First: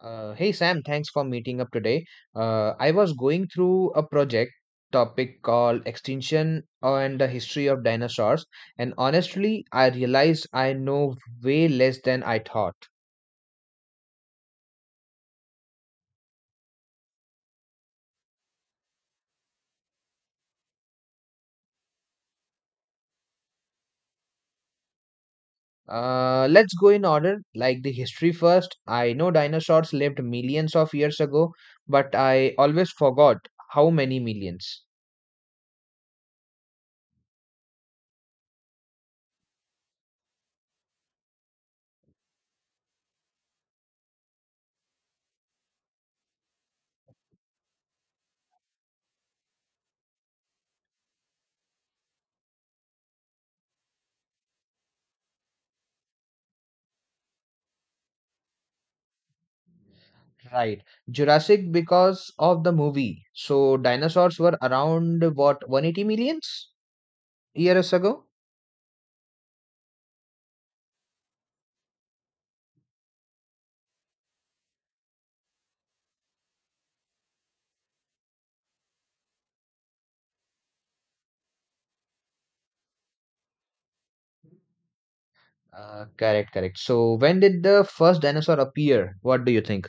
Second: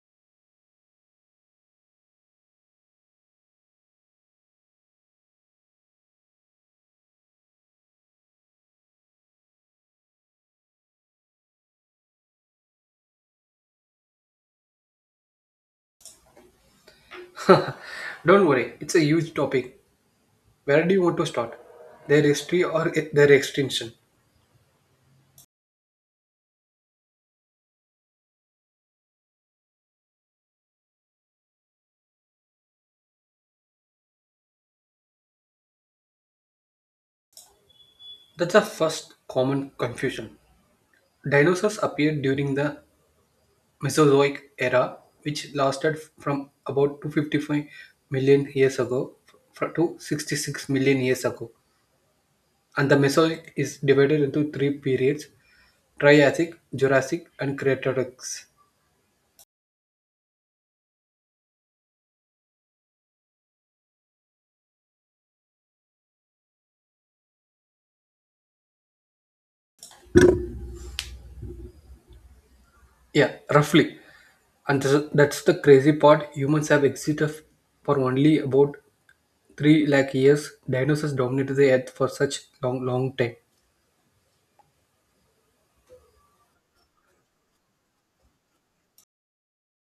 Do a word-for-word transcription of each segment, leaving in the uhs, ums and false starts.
Uh, hey Sam, thanks for meeting up today. Uh, I was going through a project topic called Extinction and the History of Dinosaurs, and honestly, I realized I know way less than I thought. Don't worry, it's a huge topic. Where do you want to start? Their history or e- their extinction? Uh, let's go in order, like the history first. I know dinosaurs lived millions of years ago, but I always forgot how many millions. That's the first common confusion. Dinosaurs appeared during the Mesozoic era, which lasted from about two hundred fifty-five million years ago fr- to sixty-six million years ago. And the Mesozoic is divided into three periods: Triassic, Jurassic, and Cretaceous. Right. Jurassic because of the movie. So dinosaurs were around what one hundred eighty millions years ago? Yeah, roughly. And th- that's the crazy part. Humans have existed f- for only about three lakh years. Dinosaurs dominated the earth for such long, long time. Uh, correct, correct. So when did the first dinosaur appear? What do you think?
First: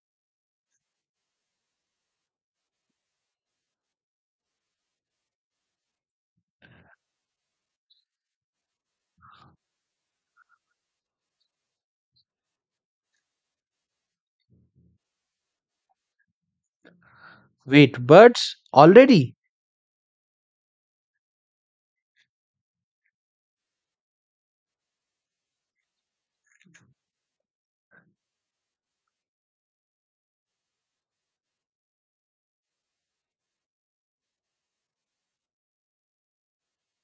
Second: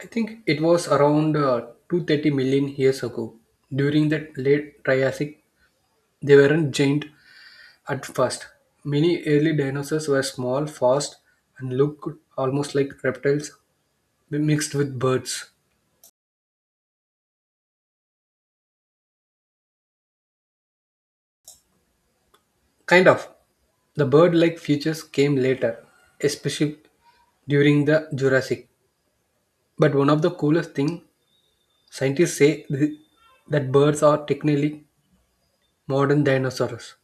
I think it was around uh, two hundred thirty million years ago. During the late Triassic, they weren't giant at first. Many early dinosaurs were small, fast, and looked almost like reptiles mixed with birds. Wait, birds already? Kind of. The bird like features came later, especially during the Jurassic. But one of the coolest things scientists say th- that birds are technically modern dinosaurs.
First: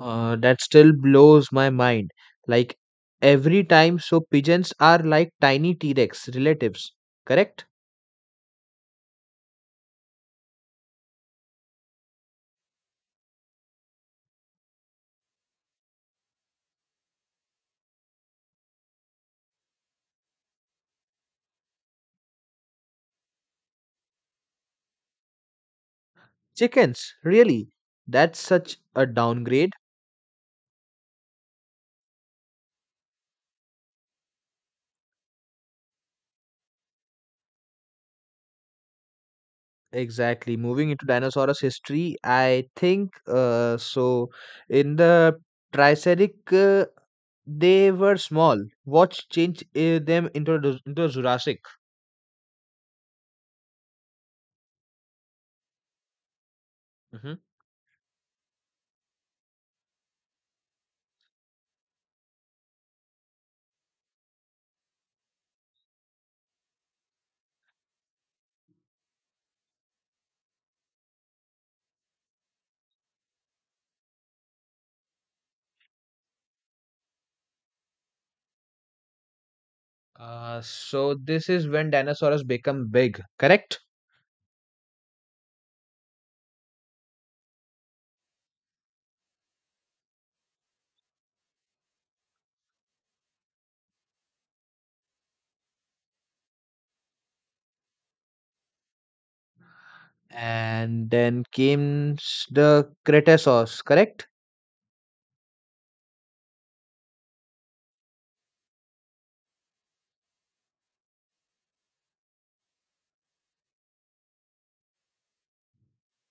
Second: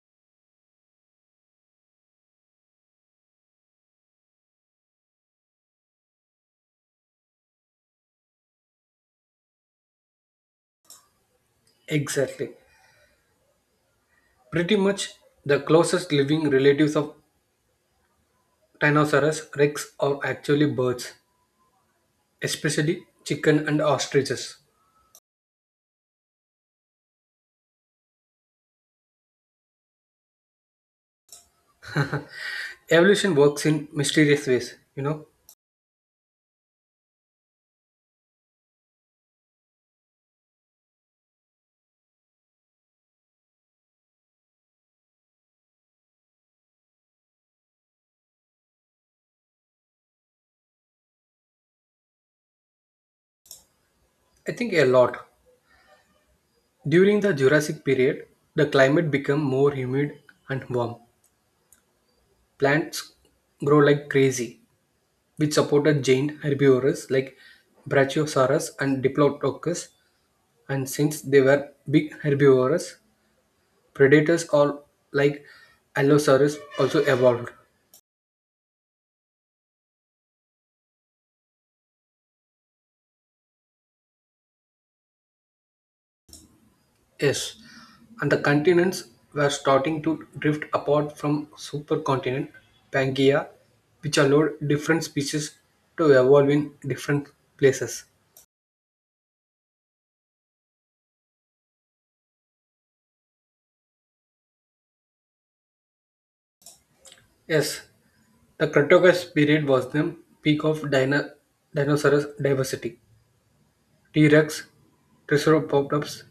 Uh, that still blows my mind. Like every time, so pigeons are like tiny T Rex relatives, correct? Exactly. Pretty much the closest living relatives of Tyrannosaurus rex are actually birds, especially chicken and ostriches. Chickens, really? That's such a downgrade. Evolution works in mysterious ways, you know. Exactly. Moving into dinosaurs history, I think uh, so. In the Triassic, uh, they were small. What changed uh, them into the- into Jurassic? I think a lot. During the Mhm. Jurassic period, the climate became more humid and warm. Plants grow like crazy, which supported giant herbivores like Brachiosaurus and Diplodocus. And since they were big herbivores, predators all like Allosaurus also evolved. Uh, so this is when dinosaurs become big, correct? Yes, and the continents were starting to drift apart from supercontinent Pangaea, which allowed different species to evolve in different places. And then came s- the Cretaceous, correct? Yes, the Cretaceous period was the peak of dino- dinosaurs diversity. T-Rex, Triceratops,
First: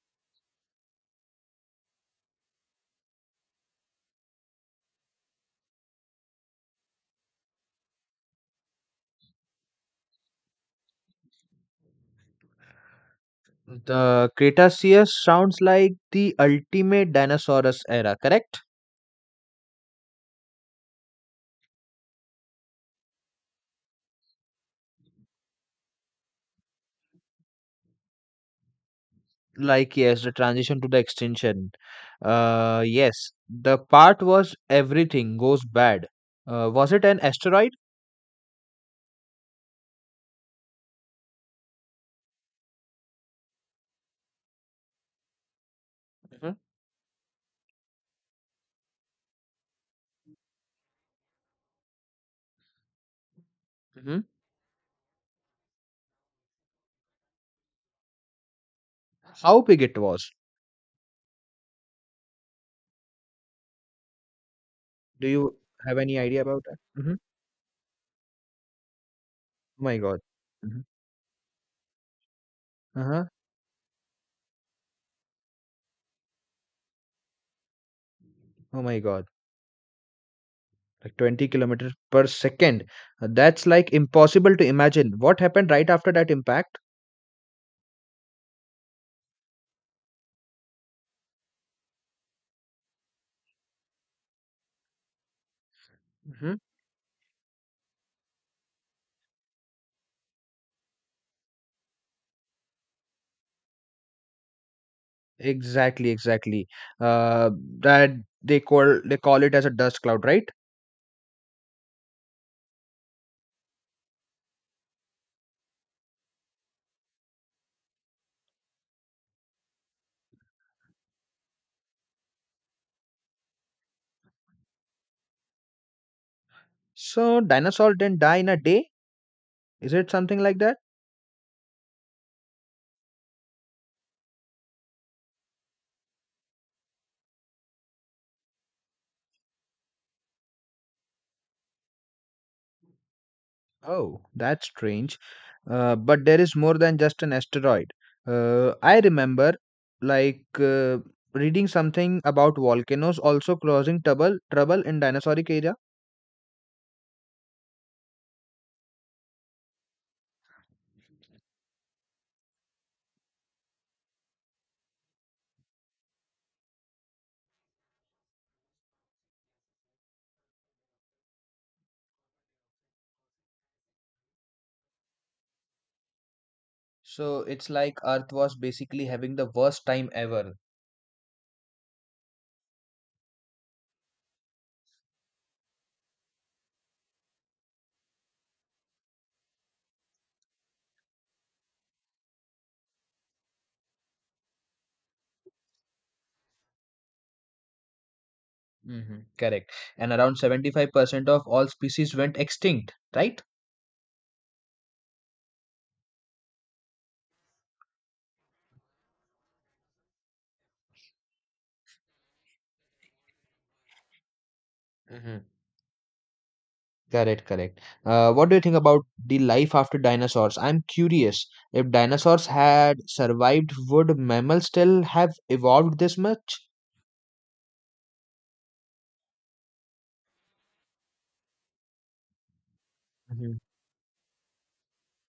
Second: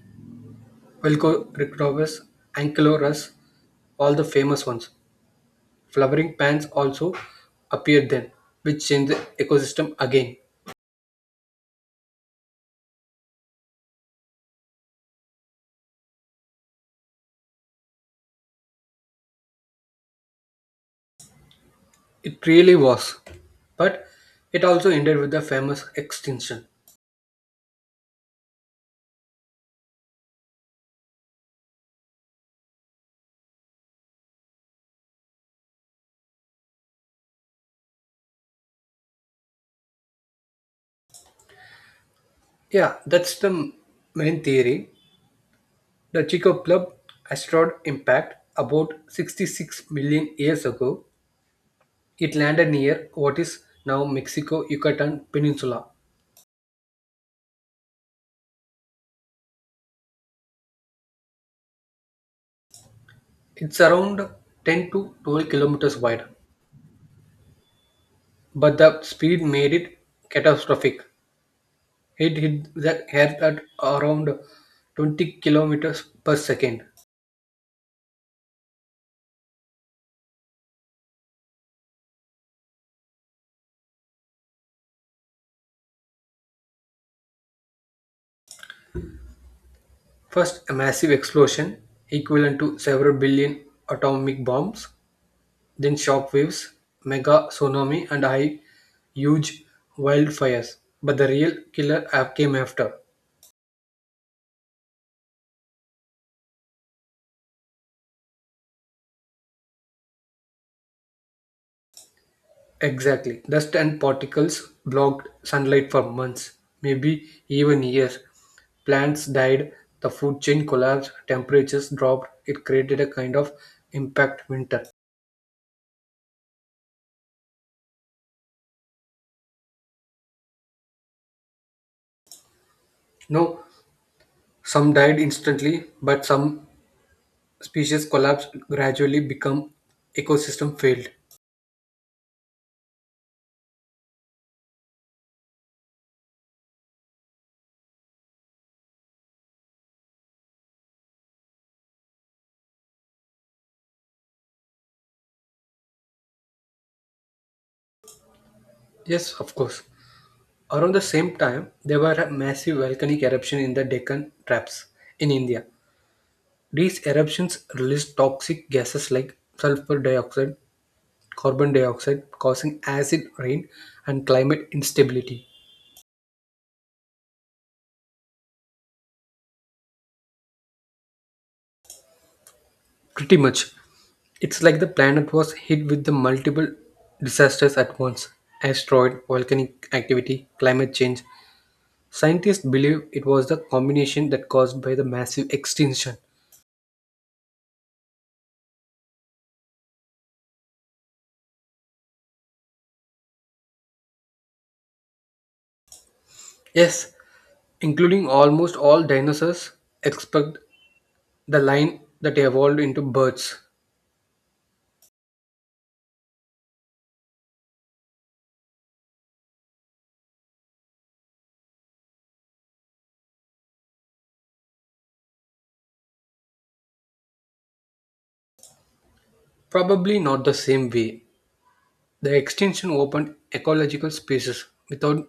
Velociraptors, Ankylosaurus, all the famous ones. Flowering plants also appeared then, which changed the ecosystem again. The Cretaceous sounds like the ultimate dinosaurus era, correct? It really was. But it also ended with the famous extinction. Like yes, the transition to the extinction. Uh, yes, the part was everything goes bad. Uh, was it an asteroid? Yeah, that's the main theory. The Hmm. Chico Club asteroid impact about sixty-six million years ago. It landed near what is now Hmm. Mexico Yucatan Peninsula. How big it was? It's around ten to Do twelve you have kilometers any wide, idea about that? Hmm. but the speed made Oh my it God. Hmm. catastrophic. It hit the Uh-huh. Earth at around twenty kilometers per second. Oh my God. Like twenty kilometers per second. Uh, that's like impossible to imagine what happened right after that impact. First, a massive explosion equivalent to several billion atomic bombs, then shock Hmm. waves, mega tsunami, and high, huge wildfires. But the real killer app came after. Exactly, exactly. Uh, that they call they call it as a dust cloud, right? Exactly. Dust and particles blocked sunlight for months, maybe even years. Plants died, the food chain collapsed, temperatures dropped. It created a kind of impact winter. So dinosaur didn't die in a day, is it something like that? No, some died instantly, but some species collapsed gradually become ecosystem failed. Oh. That's strange. Uh, but there is more than just an asteroid. Uh, i remember, like, uh, reading something about volcanoes also causing trouble trouble in dinosauric era. Yes, of course. Around the same time, there were a massive volcanic eruption in the Deccan Traps in India. These eruptions released toxic gases like sulfur dioxide, carbon dioxide, causing acid rain and climate instability. So it's like Earth was basically having the worst time ever. Pretty much, it's like the planet was hit with the multiple disasters at once: asteroid, volcanic activity, climate change. Scientists believe it was the combination that caused by the massive extinction. Hmm. Correct. And around seventy-five percent of all species went extinct, right? Yes, including almost all dinosaurs except the line that evolved into birds. Hmm. Correct, correct. Uh, what do you think about the life after dinosaurs? I'm curious. If dinosaurs had survived, would mammals still have evolved this much? Probably not the same way. The extinction opened Mm-hmm. ecological spaces without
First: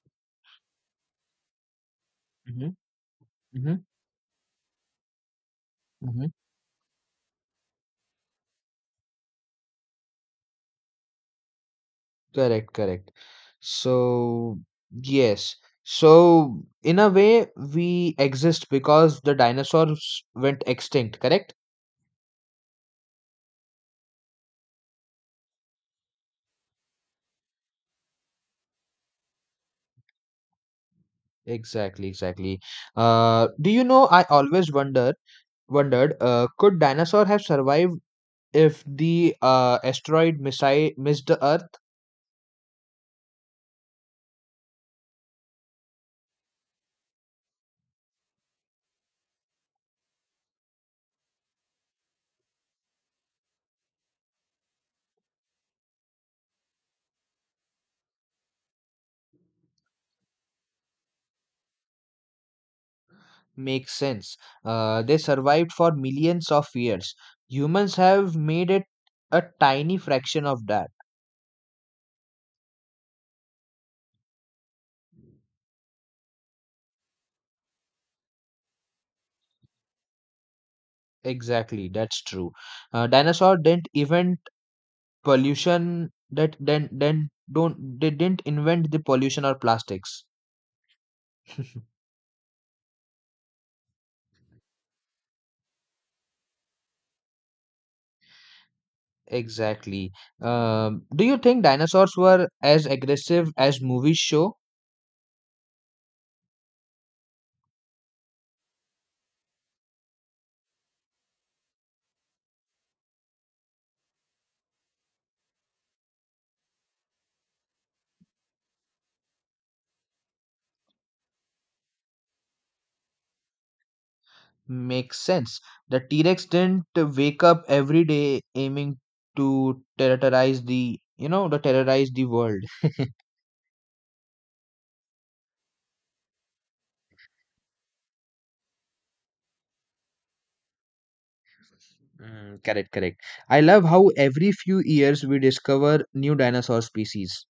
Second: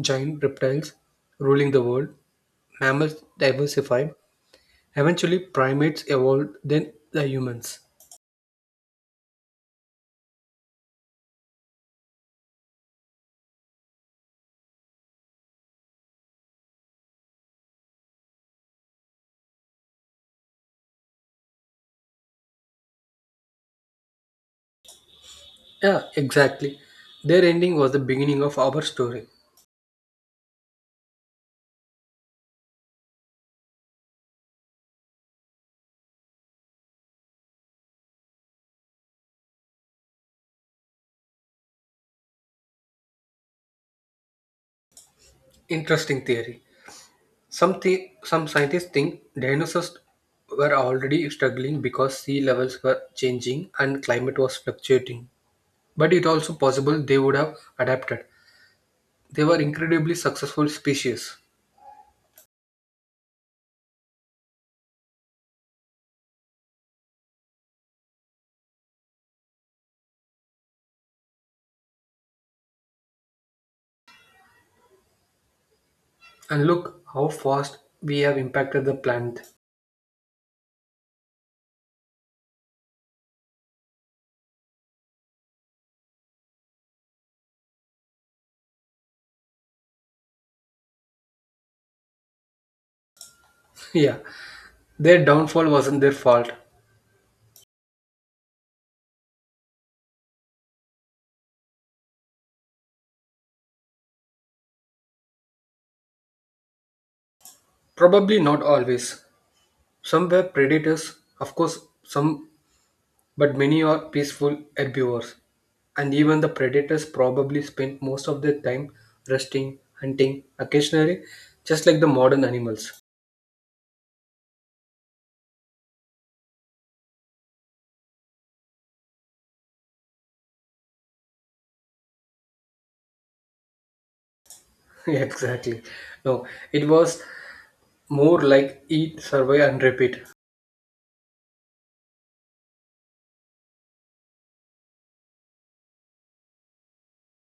giant reptiles ruling the world. Mm-hmm. Mammals diversified. Eventually, primates Mm-hmm. evolved, then the humans. Correct, correct. So, yes. So, in a way, we exist because the dinosaurs went extinct, correct? Yeah, exactly. Their ending was the beginning of our story. Exactly, exactly. Uh, do you know, I always wonder, wondered, uh, could dinosaur have survived if the uh, asteroid missi missed the Earth? Interesting theory. Some, thi- some scientists think dinosaurs were already struggling because sea levels were changing and climate was fluctuating. But it also possible they would have adapted. They were incredibly successful species. Makes sense. Uh, they survived for millions of years. Humans have made it a tiny fraction of that. And look how fast we have impacted the planet. Exactly, that's true. Uh, dinosaur didn't invent pollution. That then then don't they didn't invent the pollution or plastics. yeah, their downfall wasn't their fault. Exactly. Um, do you think dinosaurs were as aggressive as movies show? Probably not always. Some were predators, of course, some. But many are peaceful herbivores, and even the predators probably spend most of their time resting, hunting, occasionally, just like the modern animals. Makes sense. The T-Rex didn't wake up every day aiming to terrorize the you know to terrorize the world. exactly. No, it was more like eat, survive, and repeat. Mm, correct, correct. I love how every few years we discover new dinosaur species.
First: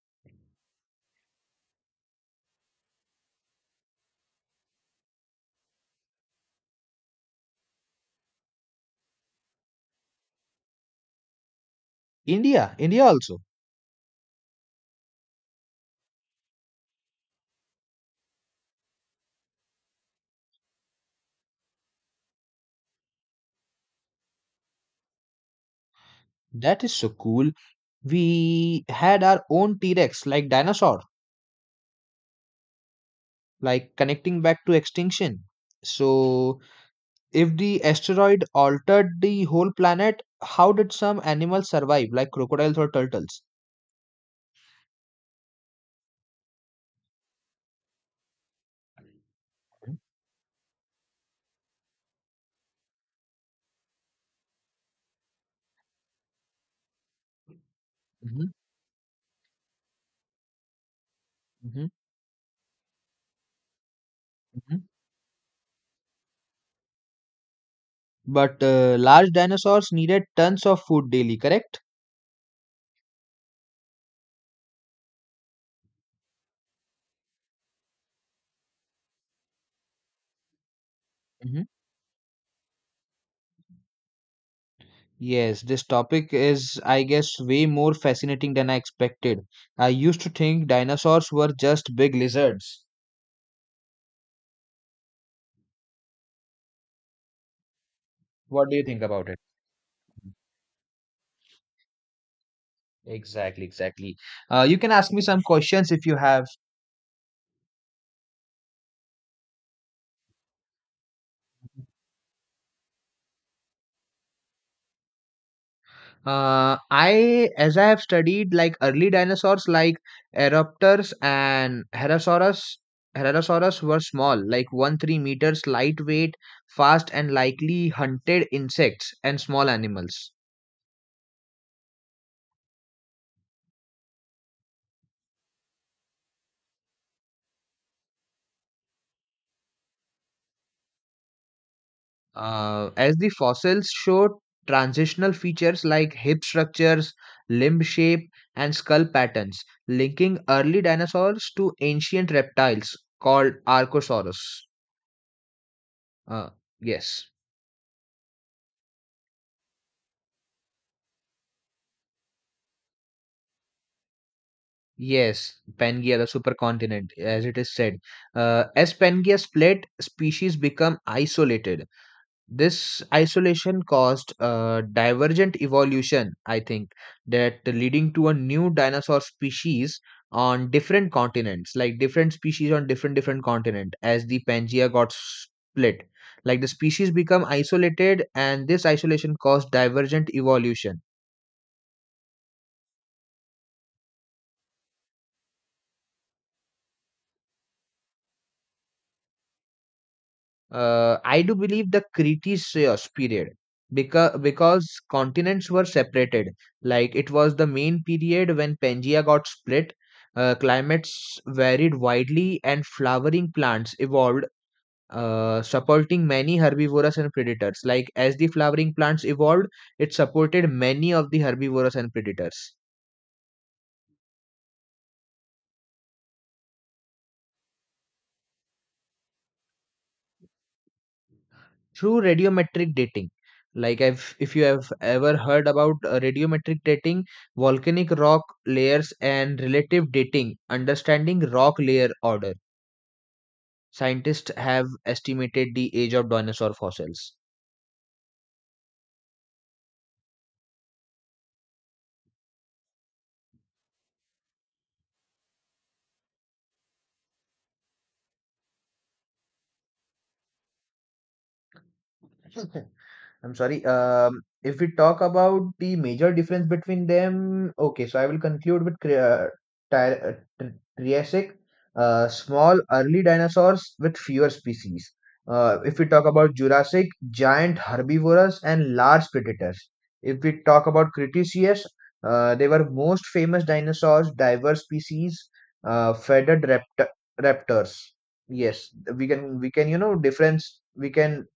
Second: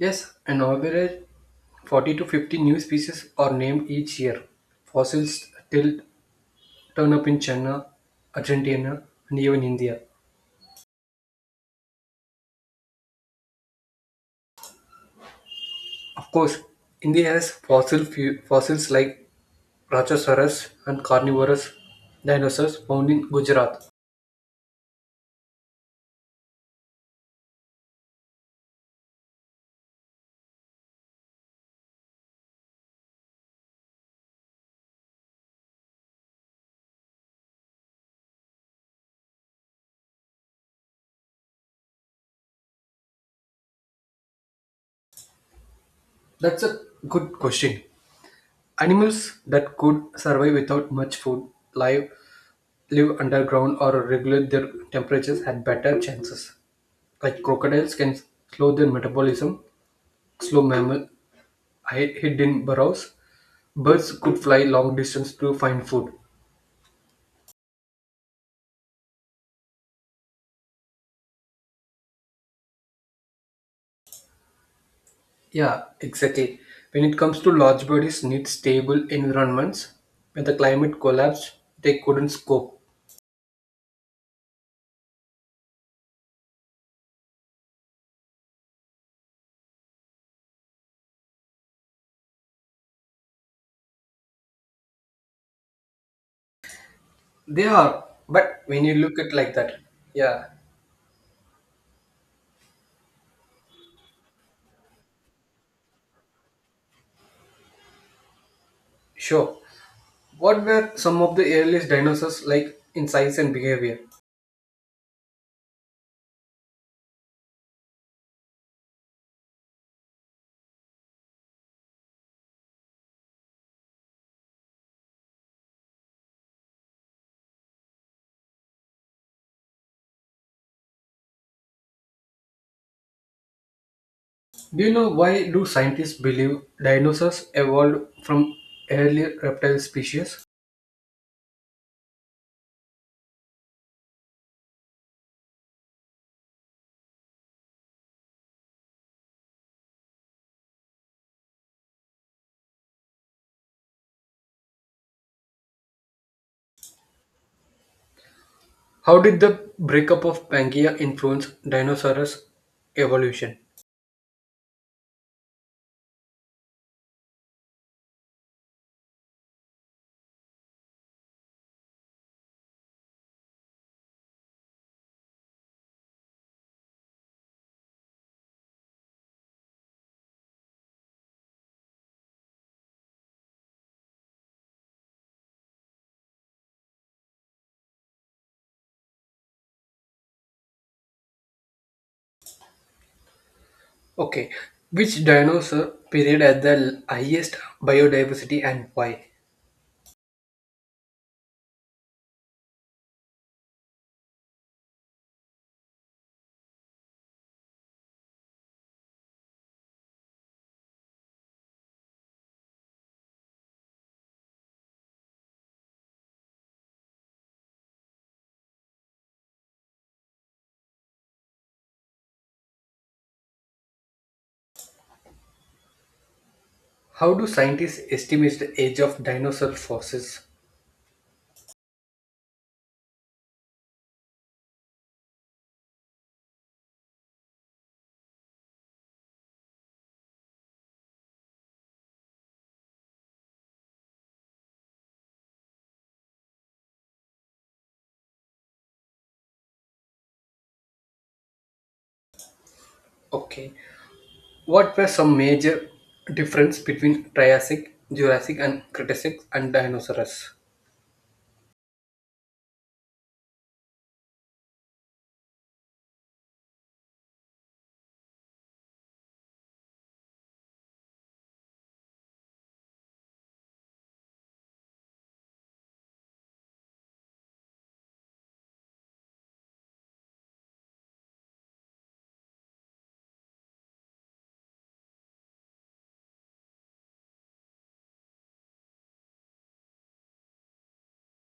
Yes, an average forty to fifty new species are named each year. Fossils still turn up in China, Argentina, and even India. India, India also. Of course, India has fossil fu- fossils like Rajasaurus and carnivorous dinosaurs found in Gujarat. That is so cool. We had our own T Rex like dinosaur, like connecting back to extinction. So, if the asteroid altered the whole planet, how did some animals survive, like crocodiles or turtles? That's a good question. Animals that could survive without much food, live, live underground, or regulate their temperatures had better chances. Like crocodiles can Hmm. slow their metabolism, slow mammal Hmm. hid- hid in burrows. Birds could fly Hmm. long distance to find food. But, uh, large dinosaurs needed tons of food daily, correct? Yeah, exactly. When it comes to large bodies need stable environments, when the climate collapsed, Hmm. they couldn't cope. Yes, this topic is, I guess, way more fascinating than I expected. I used to think dinosaurs were just big lizards. They are, but What do you when you think look about at it? like that, yeah, Exactly, exactly. Uh, you can ask me some questions if you have. sure. What were some of the earliest dinosaurs like in size and behavior? Uh, I, as I have studied, like, early dinosaurs like Aeraptors and Herosaurus, Herosaurus were small, like one to three meters, lightweight, fast, and likely hunted insects and small animals. Do you know why do scientists believe dinosaurs evolved from earlier reptile species? Uh, as the fossils show transitional features like hip structures, limb shape, and skull patterns, linking early dinosaurs to ancient reptiles called Archosaurus. Uh, yes. How did the breakup of Pangea influence dinosaurs' evolution? Yes, Pangea, the supercontinent, as it is said. Uh, as Pangea split, species become isolated. This isolation caused a divergent evolution, I think, that leading to a new dinosaur species on different continents, like different species on different different continent as the Pangea got split. Like the species become isolated and this isolation caused divergent evolution. Okay, which dinosaur period had the highest biodiversity and why? Uh, I do believe the Cretaceous uh, period because because continents were separated. Like it was the main period when Pangaea got split. Uh, climates varied widely, and flowering plants evolved, uh, supporting many herbivorous and predators. Like as the flowering plants evolved, it supported many of the herbivorous and predators. How do scientists estimate the age of dinosaur fossils? Through radiometric dating, like, I've, if you have ever heard about uh, radiometric dating, volcanic rock layers, and relative dating, understanding rock layer order, scientists have estimated the age of dinosaur fossils. Okay. What were some major difference between Triassic, Jurassic, and Cretacic and dinosaurs? I'm sorry. Um, if we talk about the major difference between them, okay, so I will conclude with Cre- uh, Ty- uh, Tr- Triassic, uh, small early dinosaurs with fewer species. Uh, if we talk about Jurassic, giant herbivorous and large predators. If we talk about Cretaceous, uh, they were most famous dinosaurs, diverse species, uh, feathered rapt- raptors. Yes, we can we can you know difference we can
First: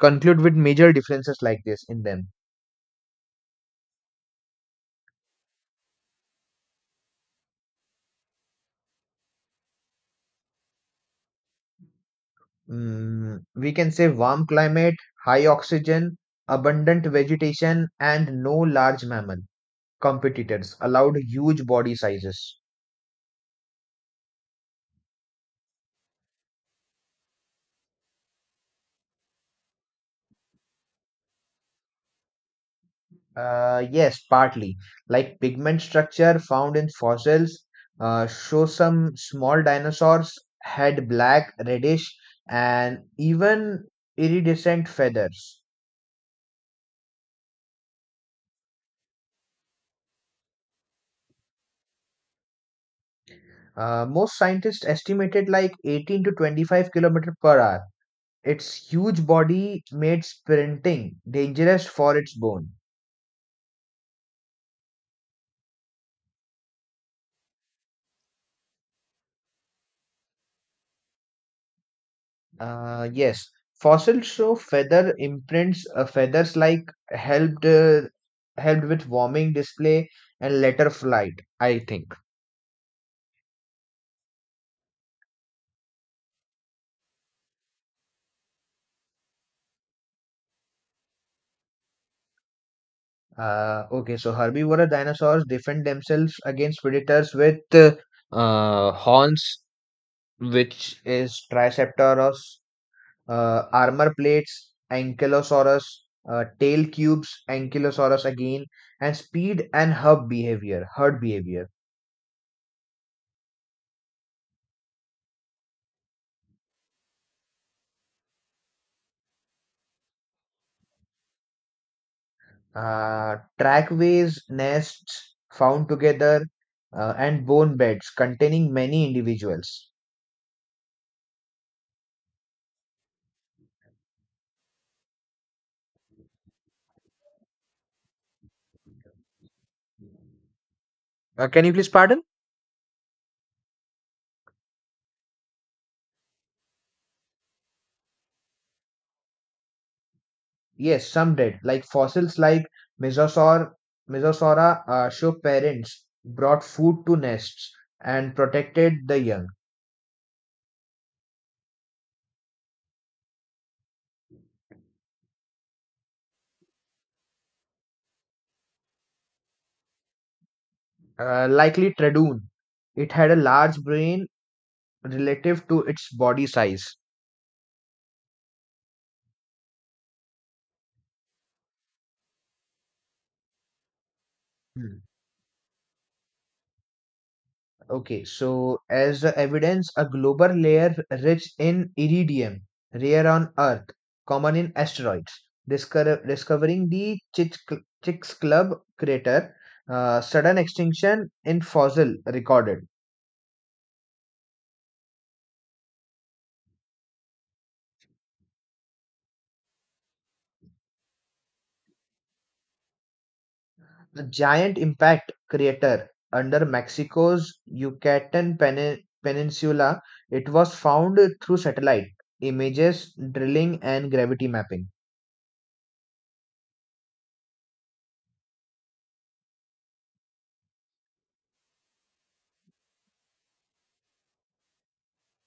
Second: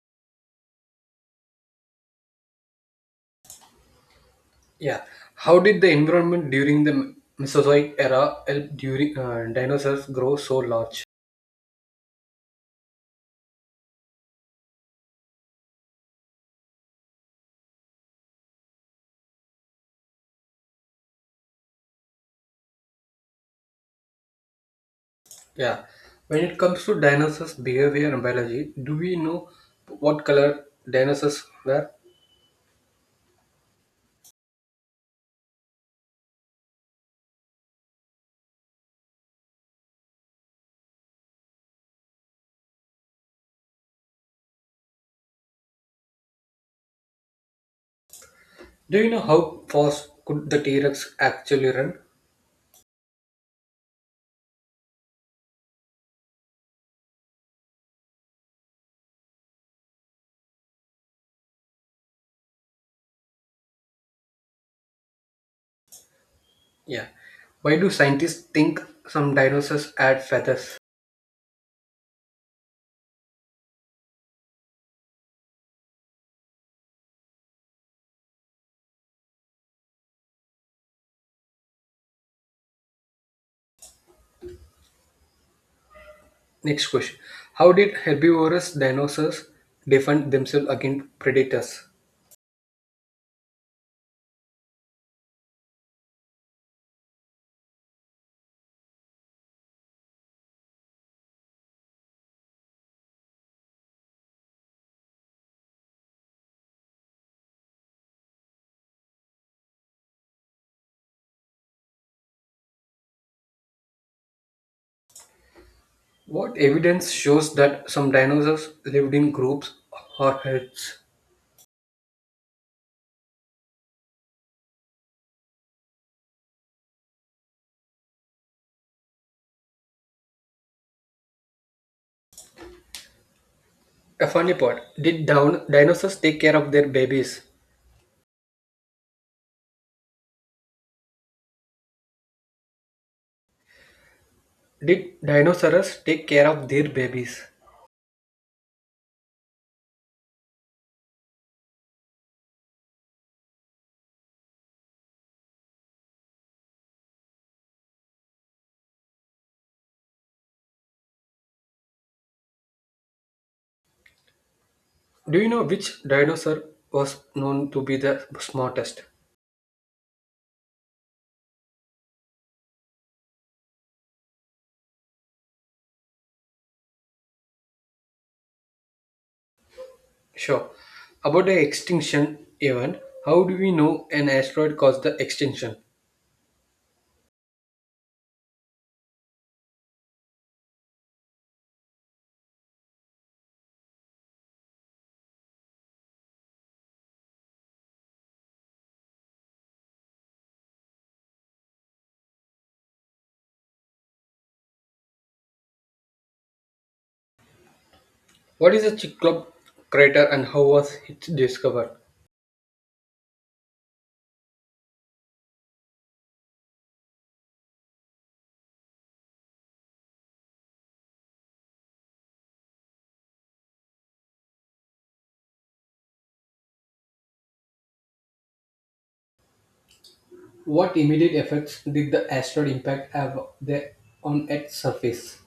conclude with major differences like this in them. Yeah, how did the environment during the Mesozoic era help during uh, dinosaurs grow so large? Mm, we can say warm climate, high oxygen, abundant vegetation, and no large mammal competitors allowed huge body sizes. Yeah, when it comes to dinosaurs' behavior and biology, do we know what color dinosaurs were? Uh, yes, partly. Like pigment structure found in fossils, uh, show some small dinosaurs had black, reddish, and even iridescent feathers. Do you know how fast could the T-Rex actually run? Uh, most scientists estimated like eighteen to twenty-five kilometer per hour. Its huge body made sprinting dangerous for its bone. Yeah. Why do scientists think some dinosaurs had feathers? Uh, yes, fossils show feather imprints. Uh, feathers like helped uh, helped with warming display and later flight. I think. Next question. How did herbivorous dinosaurs defend themselves against predators? Uh, okay, so herbivora dinosaurs defend themselves against predators with uh, uh, horns, which is Triceratops, uh, armor plates, ankylosaurus, uh, tail cubes, ankylosaurus again, and speed and hub behavior, herd behavior. What evidence shows that some dinosaurs lived in groups or herds? Uh, trackways, nests found together, uh, and bone beds containing many individuals. A funny part. Did down dinosaurs take care of their babies? Uh, can you please pardon? Did dinosaurs take care of their babies? Yes, some did. Like fossils like Mesosaur, Mesosaura uh, show parents brought food to nests and protected the young. Do you know which dinosaur was known to be the smartest? Uh, likely Tredoon. It had a large brain relative to its body size. Sure. About the extinction event, how do we know an asteroid Hmm. caused the extinction? Okay, so as the evidence, a global layer rich in iridium, rare on Earth, common in asteroids, discover, discovering the Chicks, Chicks Club crater, uh, sudden extinction in fossil recorded. What is the Cyclop crater and how was it discovered? The giant impact crater under Mexico's Yucatan Pen- Peninsula. It was found through satellite images, drilling, and gravity mapping. What immediate effects did the asteroid impact have the, on Earth's surface?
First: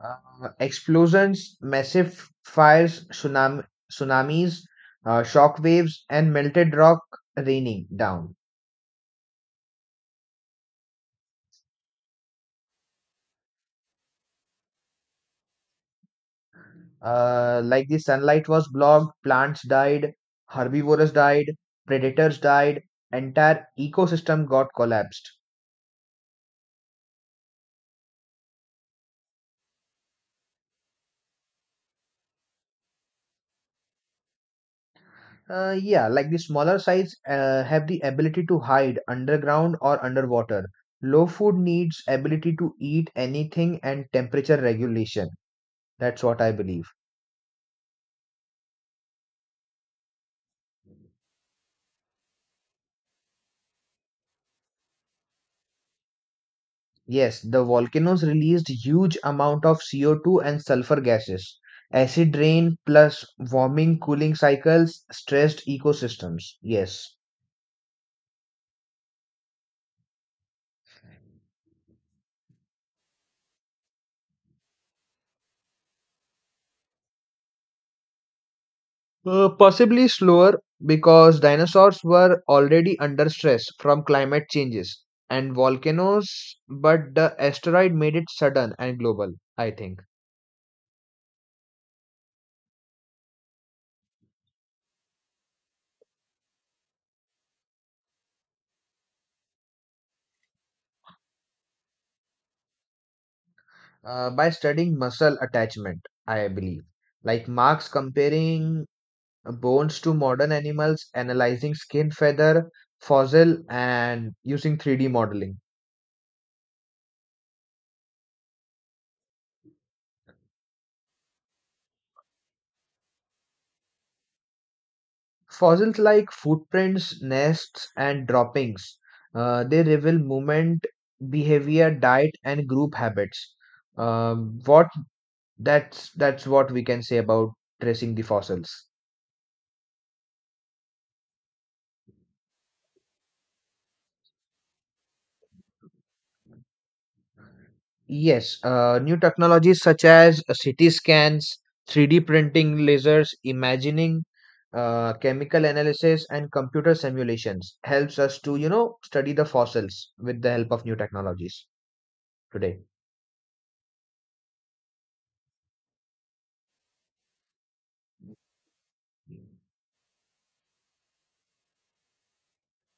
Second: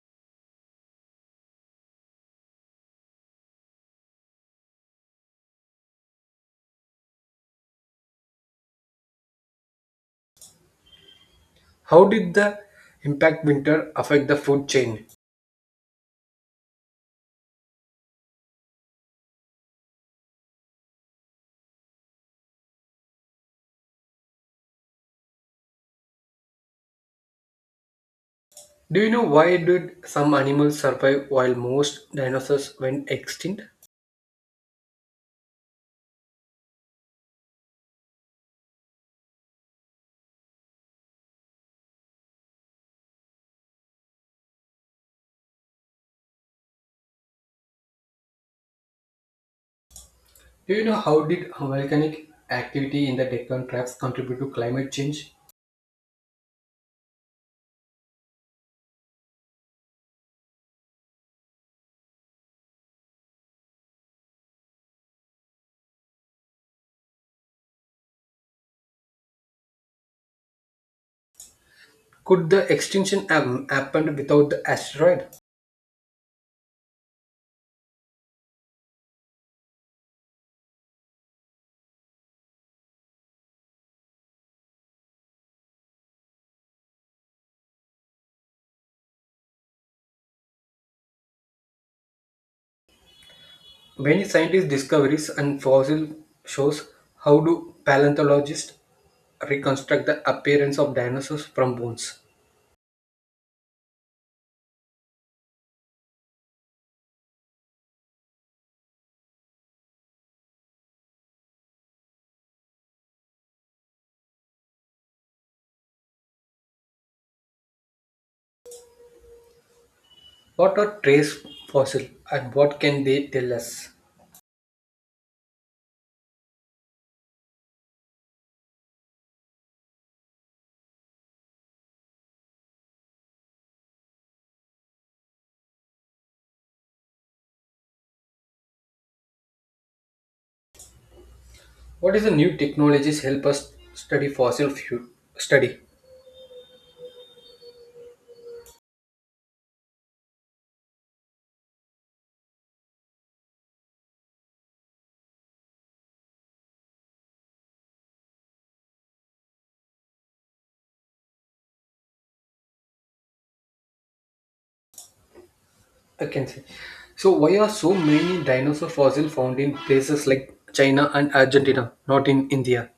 Uh, explosions, massive fires, tsunami, tsunamis, uh, shock waves, and melted rock raining down. How did the impact winter affect the food chain? Uh, like the sunlight was blocked, plants died, herbivores died, predators died, entire ecosystem got collapsed. Do you know why did some animals survive while most dinosaurs went extinct? Uh, yeah, like the smaller size uh, have the ability to hide underground or underwater. Low food needs ability to eat anything and temperature regulation. That's what I believe. Do you know how did volcanic activity in the Deccan Traps contribute to climate change? Yes, the volcanoes released huge amount of C O two and sulfur gases. Acid rain plus warming cooling cycles stressed ecosystems. Yes. Could the extinction have happened without the asteroid? Uh, possibly slower because dinosaurs were already under stress from climate changes and volcanoes, but the asteroid made it sudden and global, I think. Many scientists' discoveries and fossil shows how do paleontologists reconstruct the appearance of dinosaurs from bones. Uh, by studying muscle attachment, I believe. Like Marx comparing bones to modern animals, analyzing skin, feather, fossil, and using three D modeling. What are trace fossil and what can they tell us? Fossils like footprints, nests, and droppings. Uh, they reveal movement, behavior, diet, and group habits. Um what that's that's what we can say about tracing the fossils. What is the new technologies help us study fossil fu- study? Yes, uh, new technologies such as uh, C T scans, three D printing, lasers, imagining, uh, chemical analysis, and computer simulations helps us to, you know, study the fossils with the help of new technologies today. I can say. So why are so many dinosaur fossil found in places like China and Argentina, not in India?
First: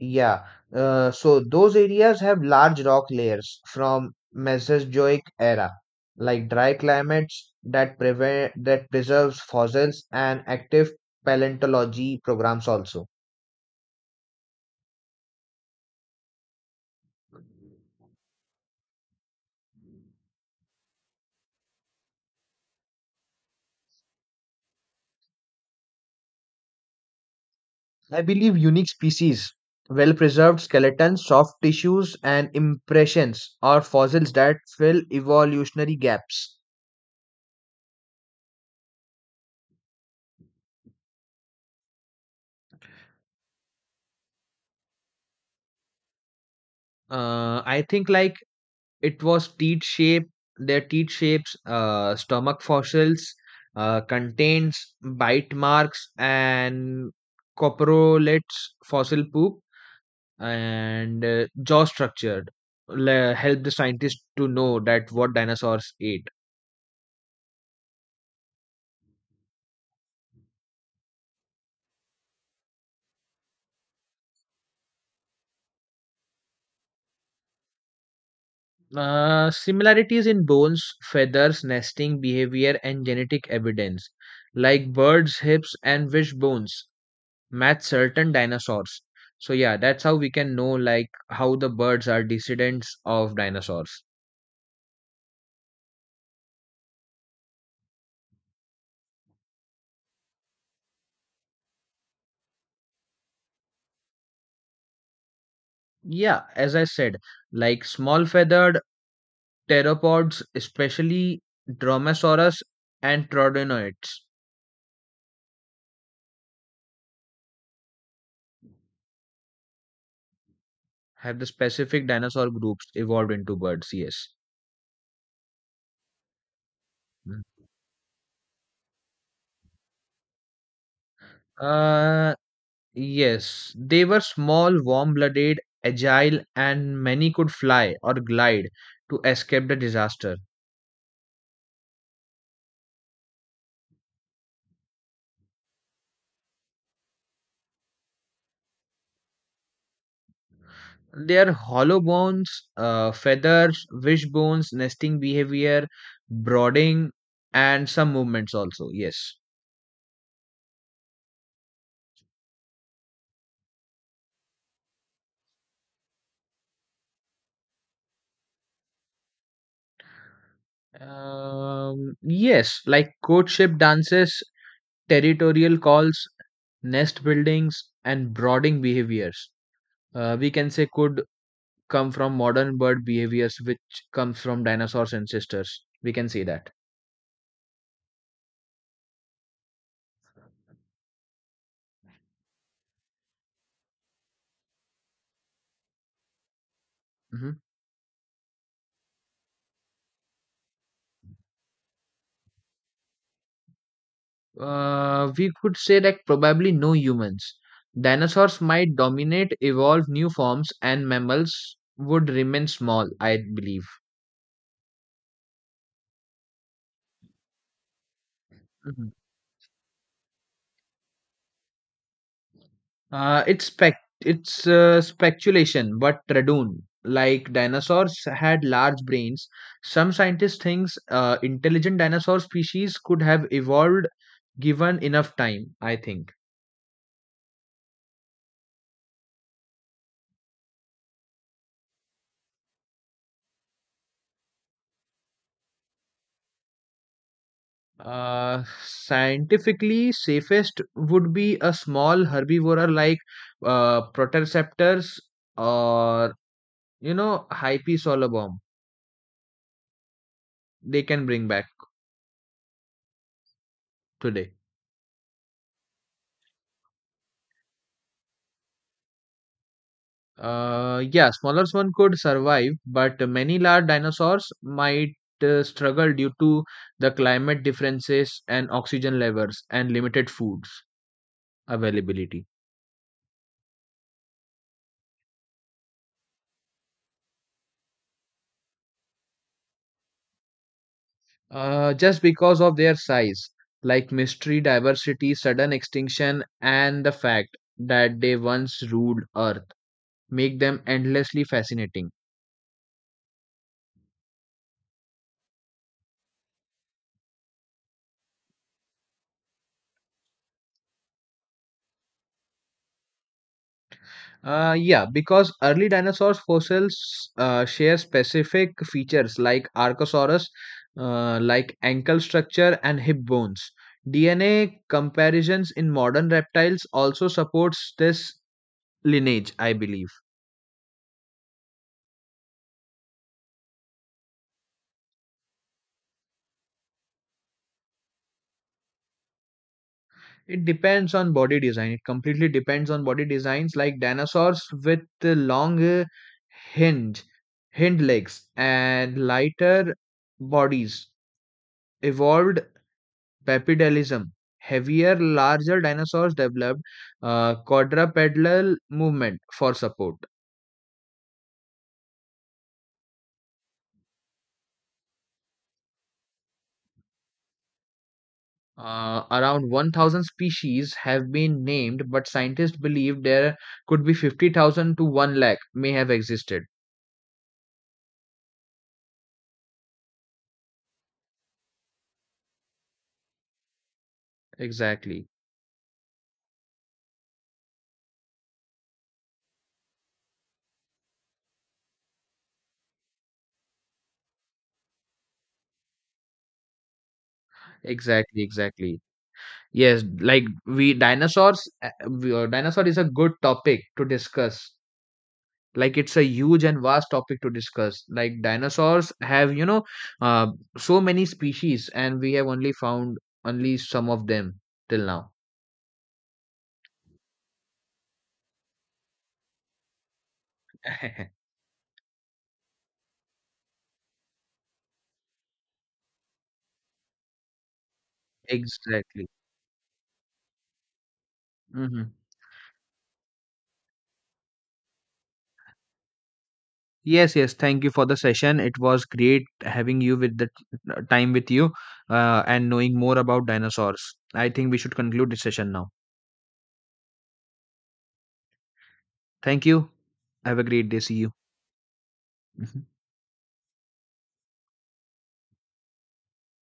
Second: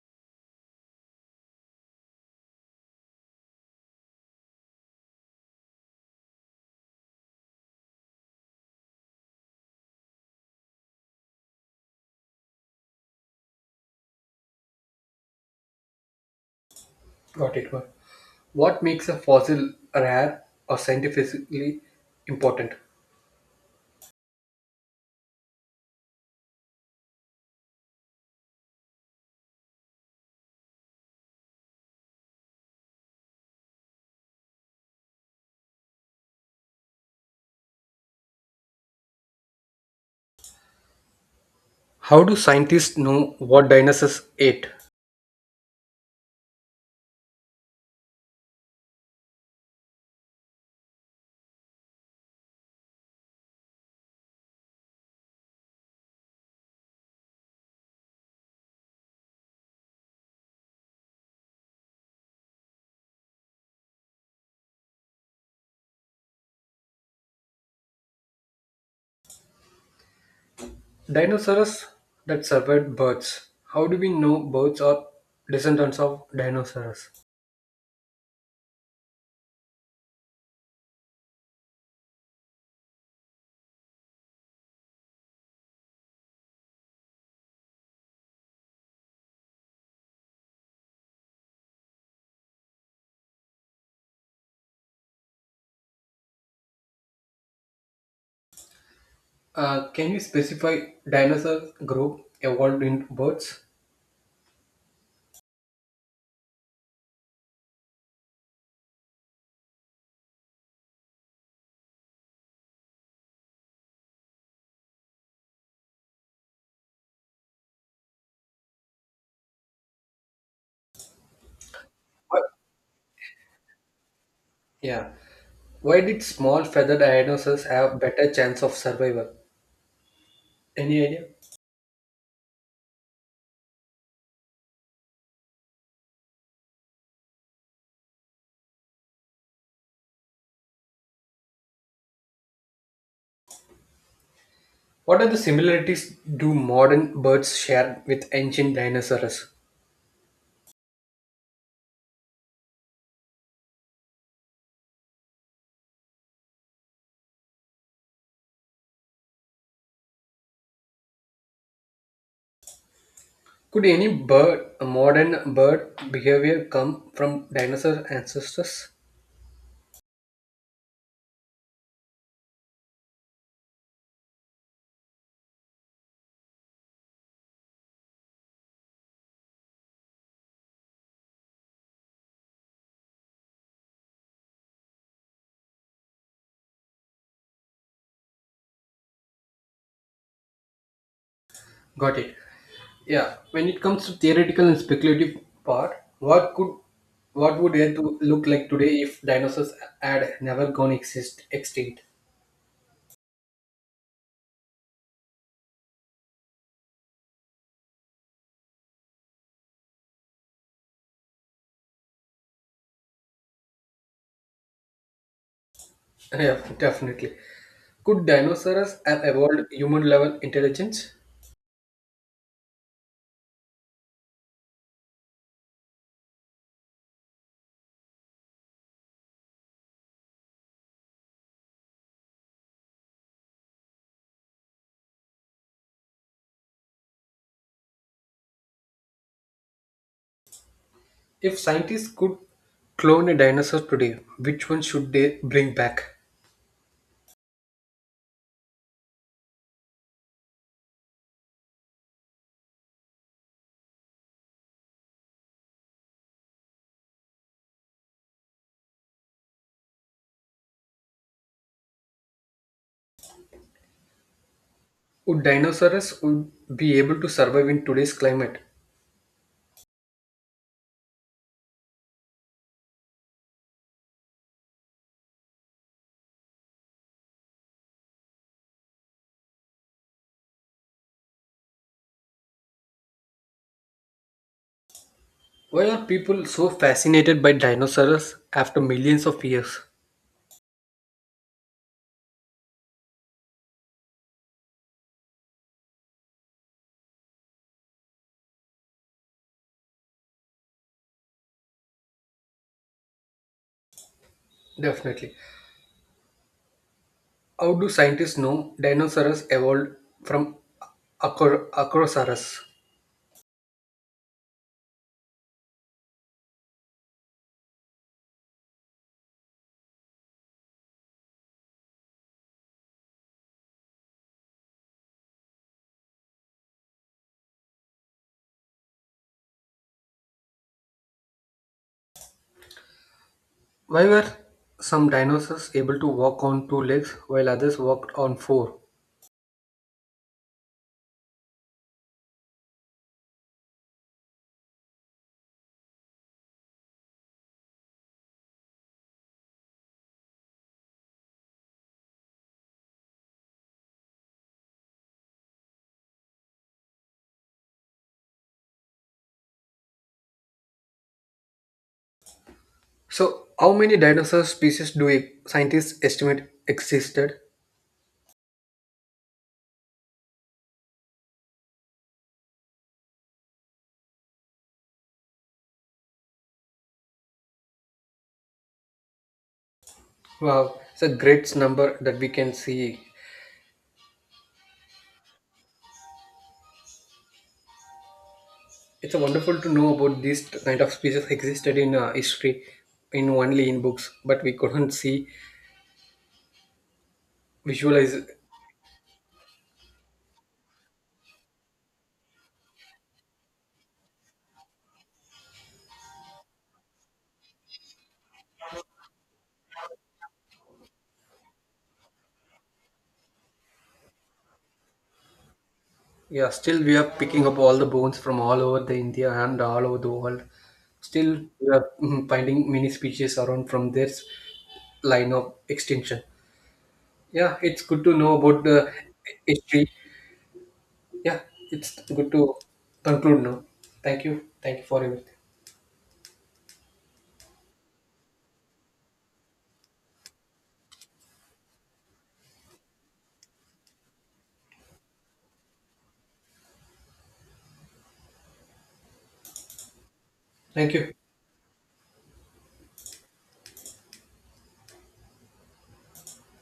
Yeah, uh, so those areas have large rock layers from Mesozoic era, like dry climates that prevent that preserves fossils and active paleontology programs also. Got it. Got it. What makes a fossil rare or scientifically important? I believe unique species, well preserved skeletons, soft tissues, and impressions are fossils that fill evolutionary gaps. How do scientists know what dinosaurs ate? Uh, I think like it was teeth shape, their teeth shapes, uh, stomach fossils, uh, contains bite marks and coprolates fossil poop and uh, jaw structured le- help the scientists to know that what dinosaurs ate. Dinosaurs that survived birds. How do we know birds are descendants of dinosaurs? Uh, similarities in bones, feathers, nesting behavior, and genetic evidence, like birds' hips and wishbones, match certain dinosaurs. So, yeah, that's how we can know like how the birds are descendants of dinosaurs. Uh, can you specify dinosaur group evolved into birds? Yeah, as I said, like small feathered pteropods, especially Dromaeosaurus and Trodinoids, have the specific What? dinosaur groups evolved into birds. Yes. Yeah. Why did small feathered Mm. dinosaurs have better chance of survival? Any idea? Uh, Yes, they were small, warm blooded, agile, and many could fly or glide to escape the disaster. What are the similarities do modern birds share with ancient dinosaurs? Their hollow bones, uh, feathers, wishbones, nesting behavior, brooding, and some movements also. Yes. Could any bird, modern bird behavior come from dinosaur ancestors? Um, yes, like courtship dances, territorial calls, nest buildings, and brooding behaviors. Uh, we can say could come from modern bird behaviors which comes from dinosaurs ancestors, we can say that. Got it. Yeah. When it comes to theoretical and speculative part, what could what Mhm. would Earth look like today if dinosaurs had never gone exist extinct? uh, we could say that probably no humans, dinosaurs might dominate, evolve new forms, and mammals would remain small, I believe. Yeah, definitely. Could dinosaurs Mhm. have evolved human level intelligence? uh, it's spec it's uh, speculation, but Radun, like dinosaurs, had large brains. Some scientists thinks uh, intelligent dinosaur species could have evolved given enough time, I think. If scientists could clone a dinosaur today, which one should they bring back? Uh, scientifically, safest would be a small herbivora like uh, Protoceptors or you know Hypesolobom. They can bring back today. Would dinosaurs would be able to survive in today's climate? Uh, yeah, smallest one could survive, but many large dinosaurs might uh, struggle due to the climate differences and oxygen levels and limited foods availability. Why are people so fascinated by dinosaurs after millions of years? uh, just because of their size, like mystery, diversity, sudden extinction, and the fact that they once ruled Earth make them endlessly fascinating. Definitely. How do scientists know dinosaurs evolved from acro- Acrosaurus? Uh, yeah, because early dinosaurs fossils uh, share specific features like Archosaurus, uh, like ankle structure and hip bones. D N A comparisons in modern reptiles also supports this lineage, I believe. Why were some dinosaurs able to walk on two legs while others walked on four? It depends on body design. It completely depends on body designs, like dinosaurs with the long uh, hinge, hind legs, and lighter bodies evolved bipedalism. Heavier, larger dinosaurs developed uh, quadrupedal movement for support. So, how many dinosaur species do e- scientists estimate existed? Uh, around one thousand species have been named, but scientists believe there could be fifty thousand to one lakh may have existed. Wow, it's a great number that we can see. Exactly, It's a wonderful to know about these kind of species existed in uh, history, in only in books, but we couldn't see visualize. exactly, exactly. Yes, like we dinosaurs, uh, we- uh, dinosaur is a good topic to discuss. Like it's a huge and vast topic to discuss. Like dinosaurs have, you know, uh, so many species, and we have only found only some of them till now. Yeah, still we are picking up all the bones from all over the India and all over the world. Still we are mm, finding many species around from this line of extinction. Yeah, it's good to know about the Exactly. history. Yeah, it's Hmm. good to conclude now. Thank you. Thank you for everything. Yes, yes. Thank you for the session. It was great having you with the uh, time with you, uh, and knowing more about dinosaurs. I think we should conclude this session now. Thank you. Have a great Thank day. See you. you. Mhm.